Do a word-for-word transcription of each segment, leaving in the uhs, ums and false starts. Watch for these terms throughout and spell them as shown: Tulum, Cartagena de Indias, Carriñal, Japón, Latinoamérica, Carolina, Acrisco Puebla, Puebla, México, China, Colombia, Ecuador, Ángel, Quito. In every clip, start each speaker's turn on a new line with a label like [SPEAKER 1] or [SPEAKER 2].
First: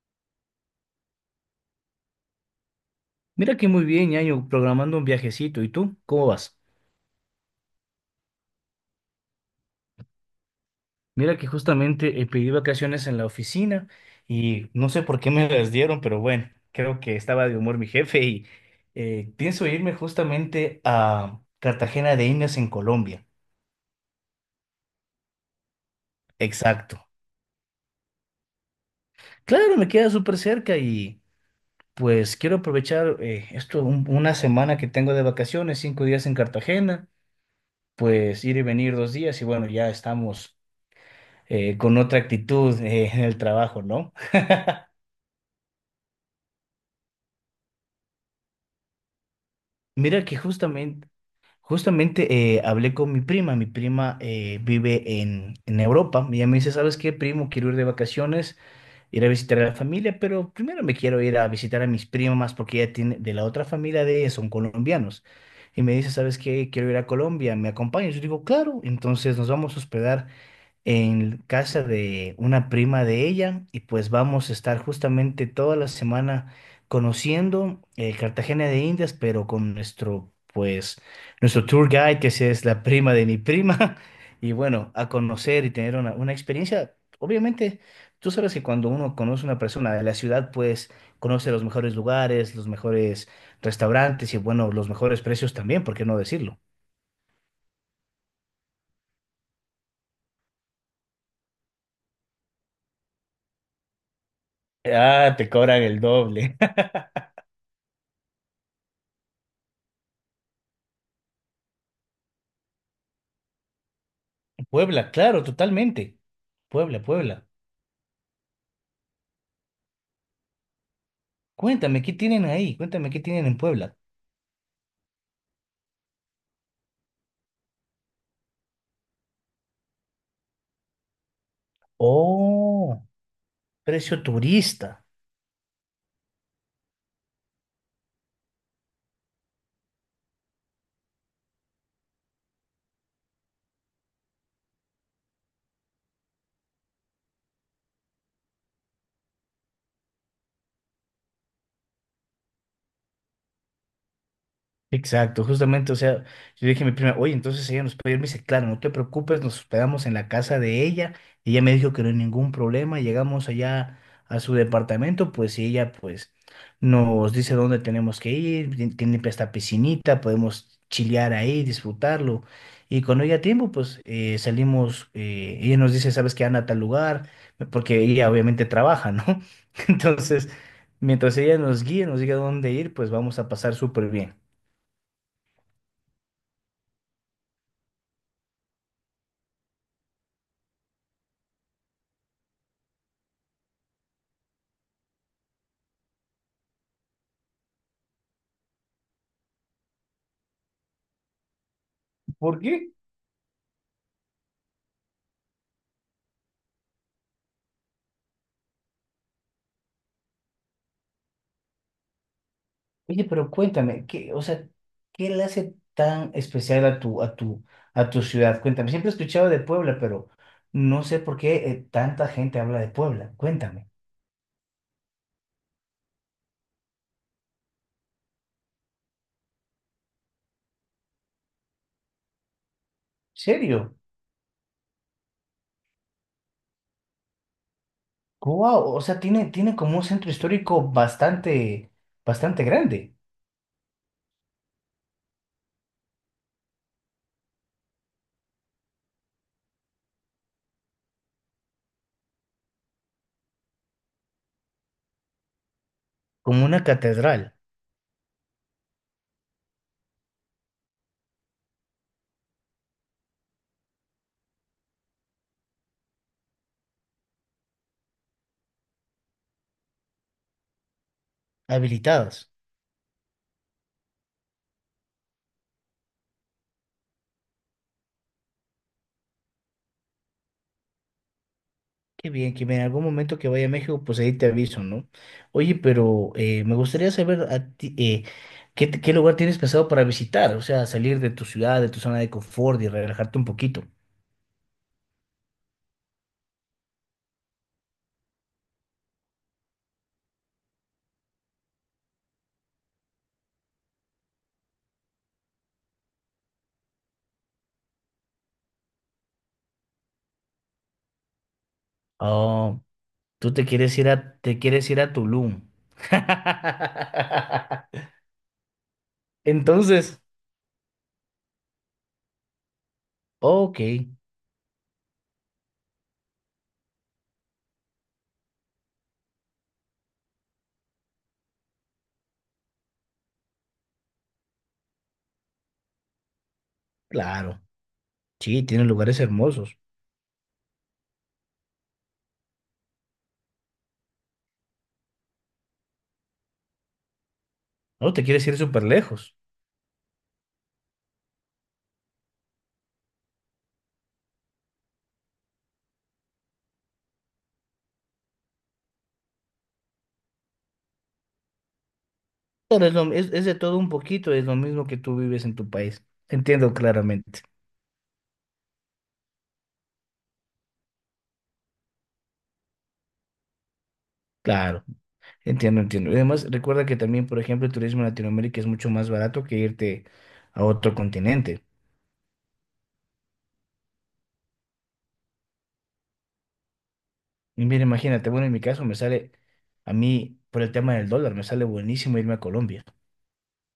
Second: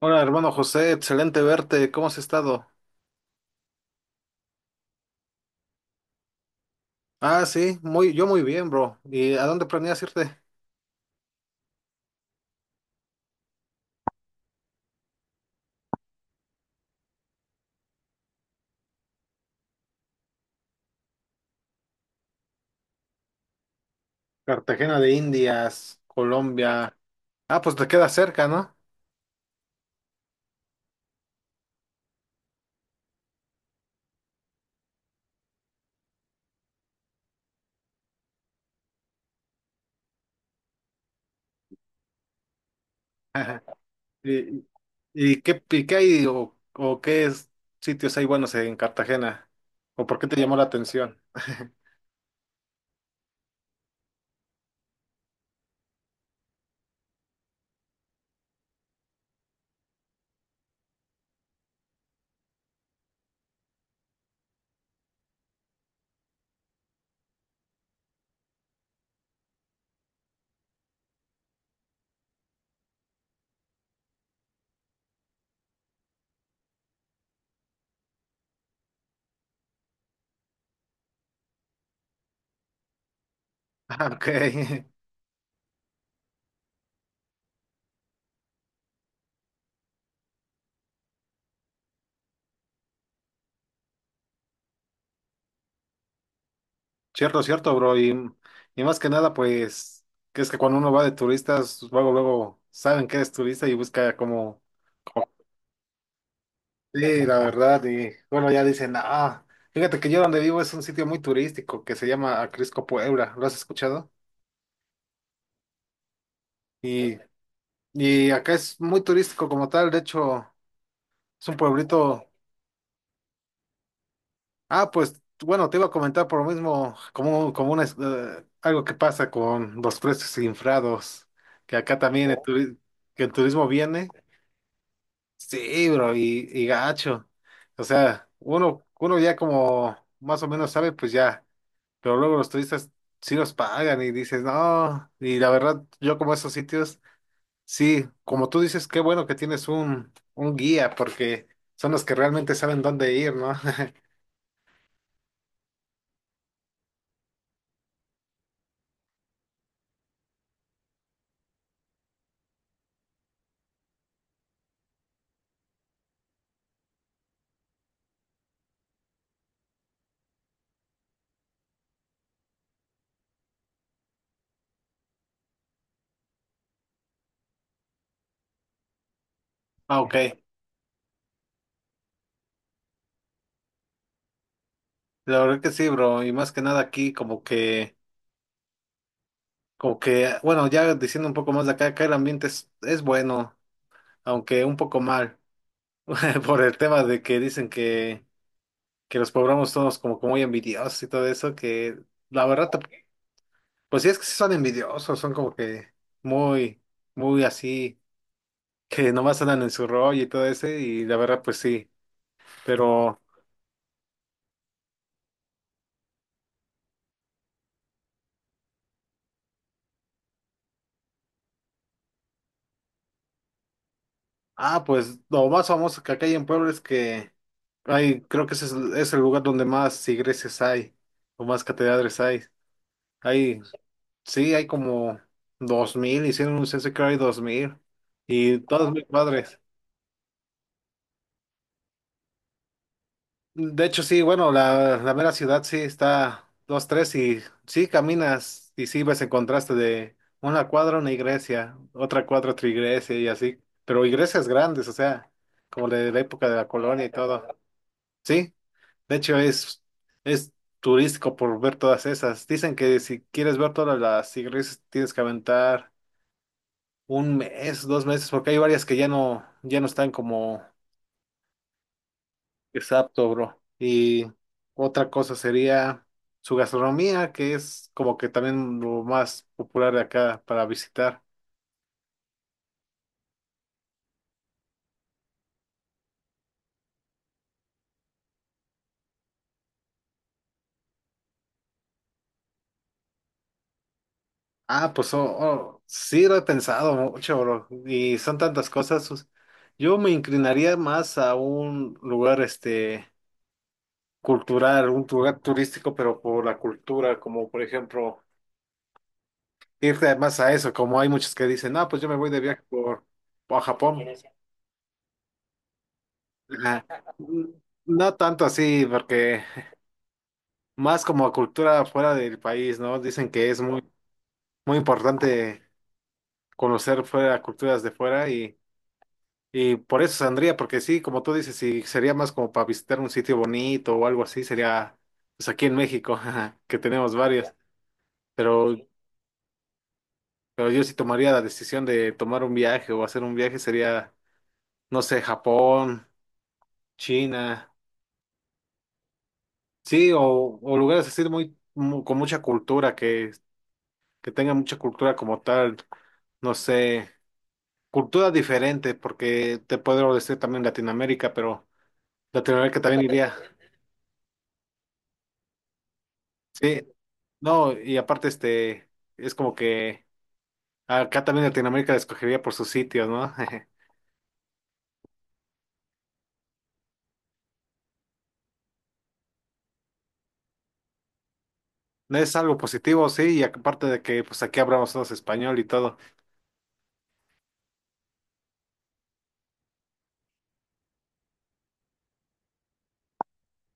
[SPEAKER 1] Hola, hermano José, excelente verte. ¿Cómo has estado?
[SPEAKER 2] Mira que muy bien, Ñaño, programando un viajecito. ¿Y tú? ¿Cómo vas?
[SPEAKER 1] Ah, sí, muy, yo muy bien, bro. ¿Y a dónde planeas irte?
[SPEAKER 2] Mira que justamente eh, pedí vacaciones en la oficina y no sé por qué me las dieron, pero bueno, creo que estaba de humor mi jefe y eh, pienso irme justamente a Cartagena de Indias en Colombia.
[SPEAKER 1] Cartagena de Indias, Colombia.
[SPEAKER 2] Exacto.
[SPEAKER 1] Ah, pues te queda cerca, ¿no?
[SPEAKER 2] Claro, me queda súper cerca y pues quiero aprovechar eh, esto, un- una semana que tengo de vacaciones, cinco días en Cartagena, pues ir y venir dos días y bueno, ya estamos eh, con otra actitud eh, en el trabajo, ¿no?
[SPEAKER 1] ¿Y, y qué, y qué hay o, o qué es- sitios hay buenos en Cartagena? ¿O por
[SPEAKER 2] Mira
[SPEAKER 1] qué te
[SPEAKER 2] que
[SPEAKER 1] llamó la
[SPEAKER 2] justamente,
[SPEAKER 1] atención?
[SPEAKER 2] justamente eh, hablé con mi prima. Mi prima eh, vive en, en Europa. Y ella me dice, ¿sabes qué, primo? Quiero ir de vacaciones, ir a visitar a la familia, pero primero me quiero ir a visitar a mis primas porque ella tiene, de la otra familia de ella son colombianos. Y me dice, ¿sabes qué? Quiero ir a Colombia, ¿me acompañas? Yo digo, claro. Entonces nos vamos a hospedar en casa de una prima de ella y pues vamos a estar justamente toda la semana conociendo eh, Cartagena de Indias, pero con nuestro, pues, nuestro tour guide, que sí es la prima de mi prima,
[SPEAKER 1] Ah, ok.
[SPEAKER 2] y bueno, a conocer y tener una, una experiencia. Obviamente, tú sabes que cuando uno conoce a una persona de la ciudad, pues conoce los mejores lugares, los mejores restaurantes y bueno, los mejores precios también, ¿por qué no decirlo?
[SPEAKER 1] Cierto, cierto, bro. Y, y más que nada, pues, que es que cuando uno va de turistas, luego, luego saben que eres turista y busca como,
[SPEAKER 2] Ah, te cobran el doble.
[SPEAKER 1] sí, la verdad, y bueno, ya dicen, ah, fíjate que yo donde vivo es un sitio muy turístico que se llama Acrisco Puebla, ¿lo has escuchado?
[SPEAKER 2] Puebla, claro, totalmente. Puebla,
[SPEAKER 1] Y,
[SPEAKER 2] Puebla.
[SPEAKER 1] y acá es muy turístico como tal. De hecho, es un
[SPEAKER 2] Cuéntame, ¿qué
[SPEAKER 1] pueblito.
[SPEAKER 2] tienen ahí? Cuéntame, ¿qué tienen en Puebla?
[SPEAKER 1] Ah, pues, bueno, te iba a comentar por lo mismo, como, como una, es- eh, algo que pasa con los precios infrados, que acá también el, oh, turi-
[SPEAKER 2] Oh,
[SPEAKER 1] que el turismo viene.
[SPEAKER 2] precio turista.
[SPEAKER 1] Sí, bro, y, y gacho, o sea, uno, uno ya como más o menos sabe, pues ya. Pero luego los turistas sí los pagan y dices, no, y la verdad, yo como esos sitios. Sí, como tú dices, qué bueno que tienes un, un guía, porque son los que realmente saben dónde ir, ¿no?
[SPEAKER 2] Exacto, justamente, o sea, yo dije a mi prima, oye, entonces ella nos puede ir, me dice, claro, no te preocupes, nos hospedamos en la casa de ella, ella me dijo que no hay ningún problema, llegamos allá a su departamento, pues y ella pues nos dice dónde tenemos que ir, tien- tiene esta piscinita, podemos chilear ahí, disfrutarlo, y cuando haya tiempo, pues eh, salimos, eh, ella nos dice, ¿sabes que Anda a tal lugar, porque ella obviamente trabaja, ¿no?
[SPEAKER 1] Ah, ok.
[SPEAKER 2] Entonces, mientras ella nos guíe, nos diga dónde ir, pues vamos a pasar súper bien.
[SPEAKER 1] La verdad que sí, bro, y más que nada aquí, como que, como que, bueno, ya diciendo un poco más de acá, acá el ambiente es, es bueno, aunque un poco mal, por el tema de que dicen que, que los poblanos somos como, como muy envidiosos y todo eso, que la
[SPEAKER 2] ¿Por
[SPEAKER 1] verdad
[SPEAKER 2] qué?
[SPEAKER 1] pues sí, es que sí son envidiosos, son como que muy, muy así, que nomás andan en su rollo y todo ese, y la verdad, pues sí. Pero,
[SPEAKER 2] Oye, pero cuéntame, ¿qué, o sea, qué le hace tan especial a tu, a tu, a tu ciudad? Cuéntame, siempre he escuchado de Puebla, pero no sé por qué eh, tanta gente habla de Puebla. Cuéntame,
[SPEAKER 1] ah, pues lo más famoso que acá hay en Puebla es que hay, creo que ese es, es el lugar donde más iglesias hay, o más catedrales hay. Hay,
[SPEAKER 2] ¿serio?
[SPEAKER 1] sí, hay como dos mil, hicieron un censo y creo hay dos mil, y todas
[SPEAKER 2] Wow, o
[SPEAKER 1] muy
[SPEAKER 2] sea, tiene,
[SPEAKER 1] padres.
[SPEAKER 2] tiene como un centro histórico bastante, bastante grande,
[SPEAKER 1] De hecho, sí, bueno, la, la mera ciudad sí está dos, tres y sí caminas y sí ves el contraste de una cuadra, una iglesia, otra cuadra, otra iglesia y así, pero iglesias grandes, o sea, como de la época de
[SPEAKER 2] como
[SPEAKER 1] la
[SPEAKER 2] una
[SPEAKER 1] colonia y todo.
[SPEAKER 2] catedral,
[SPEAKER 1] Sí, de hecho es, es turístico por ver todas esas. Dicen que si quieres ver todas las iglesias tienes que aventar un mes, dos meses, porque hay varias que ya no, ya no están como...
[SPEAKER 2] habilitados.
[SPEAKER 1] Exacto, bro. Y otra cosa sería su gastronomía, que es como que también lo más popular de acá para visitar.
[SPEAKER 2] Qué bien, que en algún momento que vaya a México, pues ahí te aviso, ¿no? Oye, pero eh, me gustaría saber a ti, eh, ¿qué, te- qué lugar tienes pensado para visitar? O sea, salir de tu ciudad, de tu zona de confort y relajarte un poquito.
[SPEAKER 1] Ah, pues oh, oh, sí lo he pensado mucho, bro. Y son tantas cosas. sus- Yo me inclinaría más a un lugar este cultural, un lugar turístico, pero por la cultura, como por ejemplo, irte más a eso, como hay muchos que dicen, ah, pues yo me voy de viaje
[SPEAKER 2] Oh,
[SPEAKER 1] por,
[SPEAKER 2] tú
[SPEAKER 1] por
[SPEAKER 2] te quieres
[SPEAKER 1] Japón.
[SPEAKER 2] ir a, te quieres ir a Tulum.
[SPEAKER 1] Ajá. No tanto así, porque
[SPEAKER 2] Entonces,
[SPEAKER 1] más como cultura fuera del país, ¿no? Dicen que es
[SPEAKER 2] ok,
[SPEAKER 1] muy, muy importante conocer fuera culturas de fuera, y, y por eso saldría, porque sí, como tú dices, si sería más como para visitar un sitio bonito o algo así, sería pues aquí en México, jaja, que tenemos varios,
[SPEAKER 2] claro. Sí,
[SPEAKER 1] pero,
[SPEAKER 2] tiene lugares hermosos.
[SPEAKER 1] pero yo sí tomaría la decisión de tomar un viaje o hacer un viaje, sería, no sé, Japón, China,
[SPEAKER 2] No te quieres ir súper lejos.
[SPEAKER 1] sí, o, o lugares así muy, mu- con mucha cultura, que, que tengan mucha cultura como tal, no sé. Cultura diferente, porque te puedo decir también Latinoamérica, pero Latinoamérica
[SPEAKER 2] Pero es,
[SPEAKER 1] también
[SPEAKER 2] lo- es
[SPEAKER 1] iría.
[SPEAKER 2] es de todo un poquito, es lo mismo que tú vives en tu país. Entiendo
[SPEAKER 1] Sí,
[SPEAKER 2] claramente.
[SPEAKER 1] no, y aparte, este, es como que acá también Latinoamérica la escogería por sus sitios, ¿no?
[SPEAKER 2] Claro. Entiendo, entiendo. Y además, recuerda que también, por ejemplo, el turismo en Latinoamérica es mucho más barato que irte a otro continente.
[SPEAKER 1] No es algo positivo, sí, y aparte de que, pues aquí hablamos todos español y todo.
[SPEAKER 2] Y mira, imagínate, bueno, en mi caso me sale, a mí, por el tema del dólar, me sale buenísimo irme a Colombia,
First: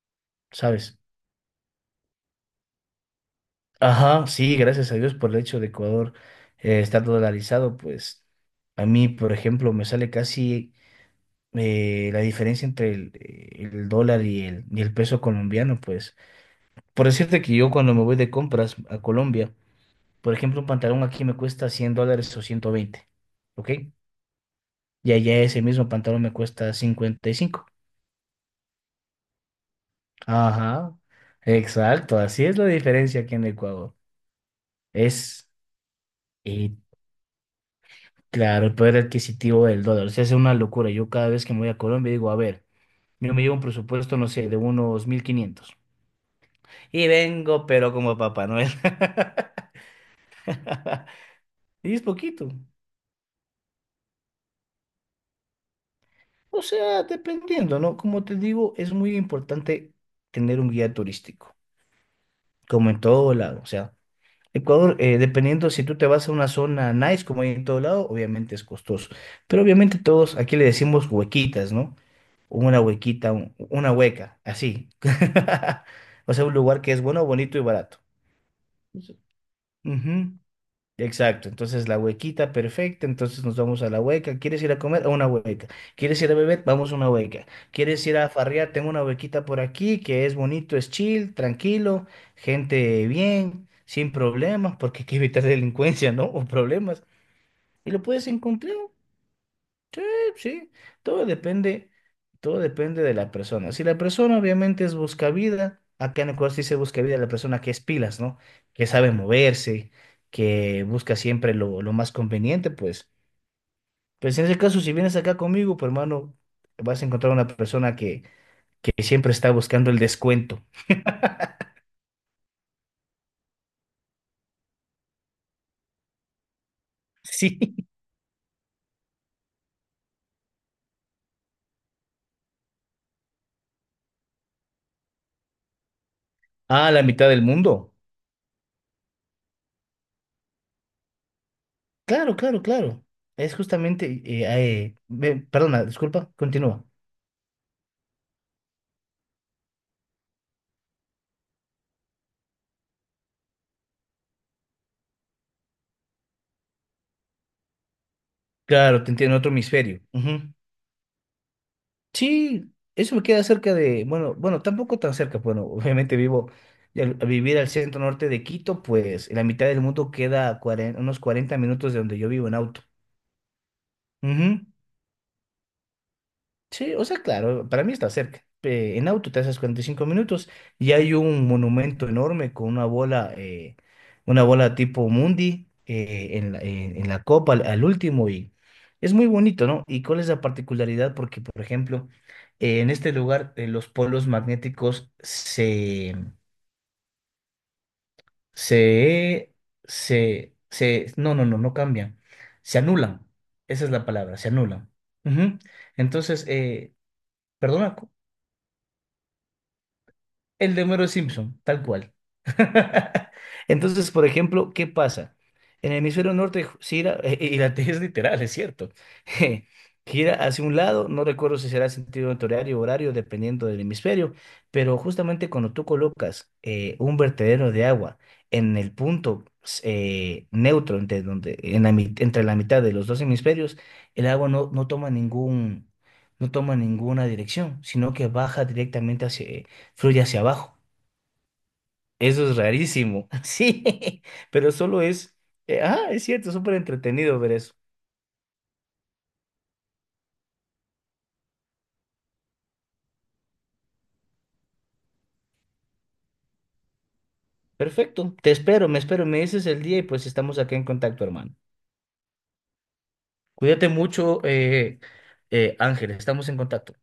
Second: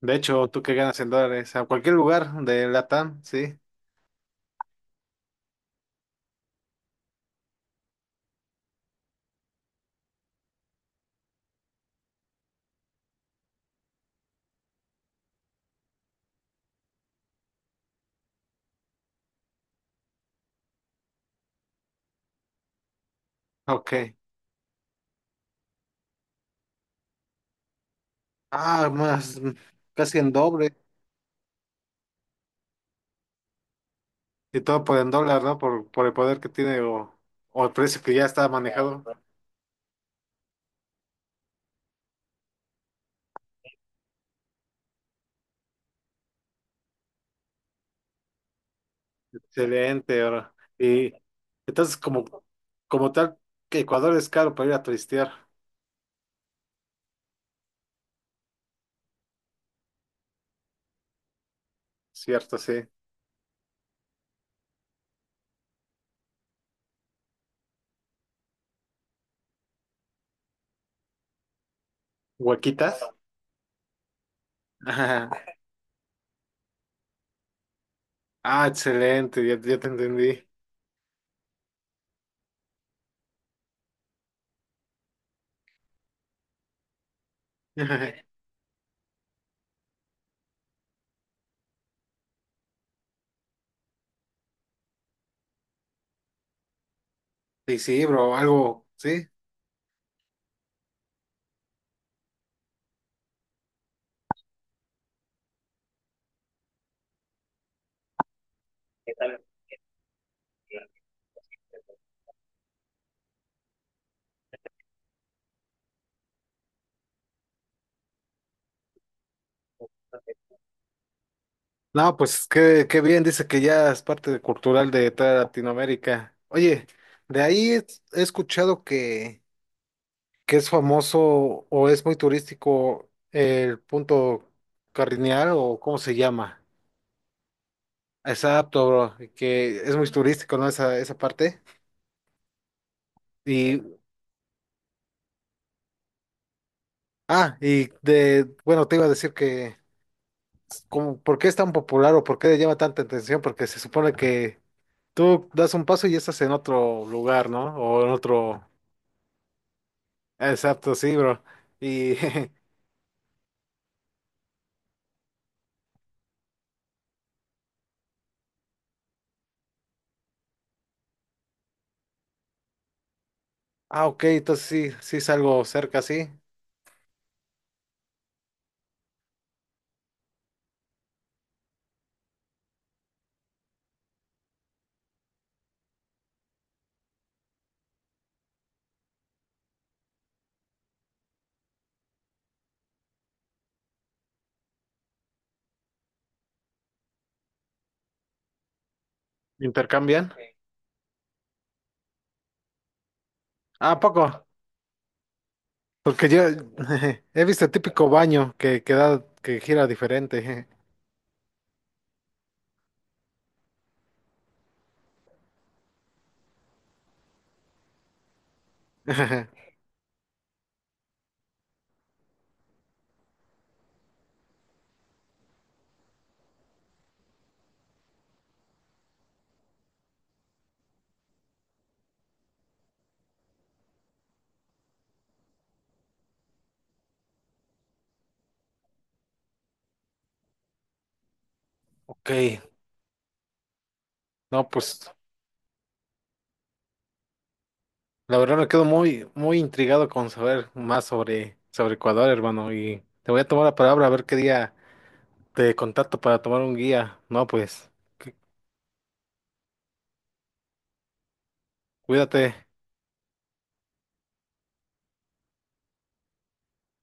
[SPEAKER 1] De hecho, tú que ganas
[SPEAKER 2] ¿sabes?
[SPEAKER 1] en dólares, a cualquier lugar de Latam, sí.
[SPEAKER 2] Ajá, sí, gracias a Dios por el hecho de Ecuador eh, estar dolarizado, pues a mí, por ejemplo, me sale casi eh, la diferencia entre el, el dólar y el, y el peso colombiano, pues. Por decirte que yo cuando me voy de compras a Colombia, por ejemplo, un pantalón aquí me cuesta cien dólares o ciento veinte, ¿ok?
[SPEAKER 1] Ok.
[SPEAKER 2] Y allá ese mismo pantalón me cuesta cincuenta y cinco.
[SPEAKER 1] Ah, más, mm, casi en doble.
[SPEAKER 2] Ajá, exacto, así es la diferencia aquí en Ecuador.
[SPEAKER 1] Y todo por en dólar,
[SPEAKER 2] Es,
[SPEAKER 1] ¿no? Por, por el poder que
[SPEAKER 2] y
[SPEAKER 1] tiene, o, o el precio que ya está
[SPEAKER 2] claro, el poder
[SPEAKER 1] manejado.
[SPEAKER 2] adquisitivo del dólar. O sea, es una locura. Yo cada vez que me voy a Colombia digo, a ver, yo me llevo un presupuesto, no sé, de unos mil quinientos, y vengo, pero como Papá Noel.
[SPEAKER 1] Excelente, bro. Y
[SPEAKER 2] Y
[SPEAKER 1] entonces,
[SPEAKER 2] es
[SPEAKER 1] como,
[SPEAKER 2] poquito.
[SPEAKER 1] como tal, que Ecuador es caro para ir a turistear,
[SPEAKER 2] O sea, dependiendo, ¿no? Como te digo, es muy importante tener un guía turístico.
[SPEAKER 1] ¿cierto? Sí.
[SPEAKER 2] Como en todo lado. O sea, Ecuador, eh, dependiendo si tú te vas a una zona nice, como hay en todo lado, obviamente es costoso. Pero obviamente todos, aquí le decimos huequitas, ¿no? Una
[SPEAKER 1] ¿Huequitas?
[SPEAKER 2] huequita, un- una hueca, así.
[SPEAKER 1] Ajá.
[SPEAKER 2] O sea, un lugar que es bueno, bonito y barato.
[SPEAKER 1] Ah, excelente, ya, ya te
[SPEAKER 2] Ujú.
[SPEAKER 1] entendí.
[SPEAKER 2] Exacto, entonces la huequita perfecta, entonces nos vamos a la hueca. ¿Quieres ir a comer? A una hueca. ¿Quieres ir a beber? Vamos a una hueca. ¿Quieres ir
[SPEAKER 1] Ajá.
[SPEAKER 2] a farrear? Tengo una huequita por aquí que es bonito, es chill, tranquilo, gente bien, sin problemas, porque hay que evitar delincuencia, ¿no? O problemas.
[SPEAKER 1] Sí,
[SPEAKER 2] Y lo
[SPEAKER 1] sí,
[SPEAKER 2] puedes
[SPEAKER 1] bro,
[SPEAKER 2] encontrar.
[SPEAKER 1] algo, sí.
[SPEAKER 2] Sí, sí, todo depende, todo depende de la persona. Si la persona obviamente es buscavida, acá en Ecuador sí se busca vida la persona que es pilas, ¿no? Que sabe moverse, que busca siempre lo, lo más conveniente, pues. Pues en ese caso, si vienes acá conmigo, pues hermano, vas a encontrar una persona que, que siempre está buscando el descuento.
[SPEAKER 1] No, pues qué, qué bien, dice que ya es parte de- cultural de toda Latinoamérica. Oye, de ahí
[SPEAKER 2] Sí.
[SPEAKER 1] he he escuchado que, que es famoso o es muy turístico el punto Carriñal o cómo se llama.
[SPEAKER 2] A la mitad del mundo.
[SPEAKER 1] Exacto, bro, que es muy turístico, ¿no? Esa, esa parte.
[SPEAKER 2] Claro, claro, claro. Es
[SPEAKER 1] Y,
[SPEAKER 2] justamente, eh, eh, ve- perdona, disculpa, continúa.
[SPEAKER 1] ah, y de, bueno, te iba a decir que, como, ¿por qué es tan popular o por qué le llama tanta atención? Porque se supone que tú das un paso y estás en otro lugar, ¿no? O en otro,
[SPEAKER 2] Claro, te entiendo, otro hemisferio. Ujú.
[SPEAKER 1] exacto, sí, bro. Y,
[SPEAKER 2] Sí, eso me queda cerca de, bueno, bueno, tampoco tan cerca, bueno, obviamente vivo, y al, al vivir al centro norte de Quito, pues en la mitad del mundo queda cuaren- unos cuarenta minutos de donde yo vivo en auto.
[SPEAKER 1] ah, ok,
[SPEAKER 2] Ujú.
[SPEAKER 1] entonces sí, sí es algo cerca, sí.
[SPEAKER 2] Sí, o sea, claro, para mí está cerca. Eh, en auto te haces cuarenta y cinco minutos y hay un monumento enorme con una bola, eh, una bola tipo Mundi eh, en la, en- en la copa al, al último y es muy bonito, ¿no? ¿Y cuál es la particularidad? Porque, por ejemplo, eh, en este lugar eh, los polos magnéticos se, se,
[SPEAKER 1] ¿Intercambian? Sí.
[SPEAKER 2] se, se, no, no, no, no cambian, se anulan. Esa
[SPEAKER 1] Ah,
[SPEAKER 2] es
[SPEAKER 1] ¿a
[SPEAKER 2] la palabra,
[SPEAKER 1] poco?
[SPEAKER 2] se anulan. Ujú.
[SPEAKER 1] Porque yo
[SPEAKER 2] Entonces, eh,
[SPEAKER 1] he visto el
[SPEAKER 2] perdona.
[SPEAKER 1] típico baño que, que da, que gira diferente.
[SPEAKER 2] El de Homero Simpson, tal cual. Entonces, por ejemplo, ¿qué pasa? En el hemisferio norte gira, eh, y la T es literal, es cierto, gira hacia un lado, no recuerdo si será sentido horario o horario, dependiendo del hemisferio, pero justamente cuando tú colocas eh, un vertedero de agua en el punto eh, neutro, entre, donde, en la, mit- entre la mitad de los dos hemisferios, el agua no, no toma ningún, no toma ninguna dirección, sino que baja directamente, fluye hacia abajo.
[SPEAKER 1] Ok,
[SPEAKER 2] Eso es rarísimo. Sí,
[SPEAKER 1] no,
[SPEAKER 2] pero
[SPEAKER 1] pues.
[SPEAKER 2] solo es, eh, ah, es cierto, súper entretenido ver eso.
[SPEAKER 1] La verdad me quedo muy, muy intrigado con saber más sobre, sobre Ecuador, hermano, y te voy a tomar la palabra a ver qué día te contacto para tomar un guía. No, pues, cu-
[SPEAKER 2] Perfecto, te espero, me espero, me dices el día y pues estamos acá en contacto, hermano.
[SPEAKER 1] cuídate.
[SPEAKER 2] Cuídate mucho, eh, eh, Ángel, estamos en contacto.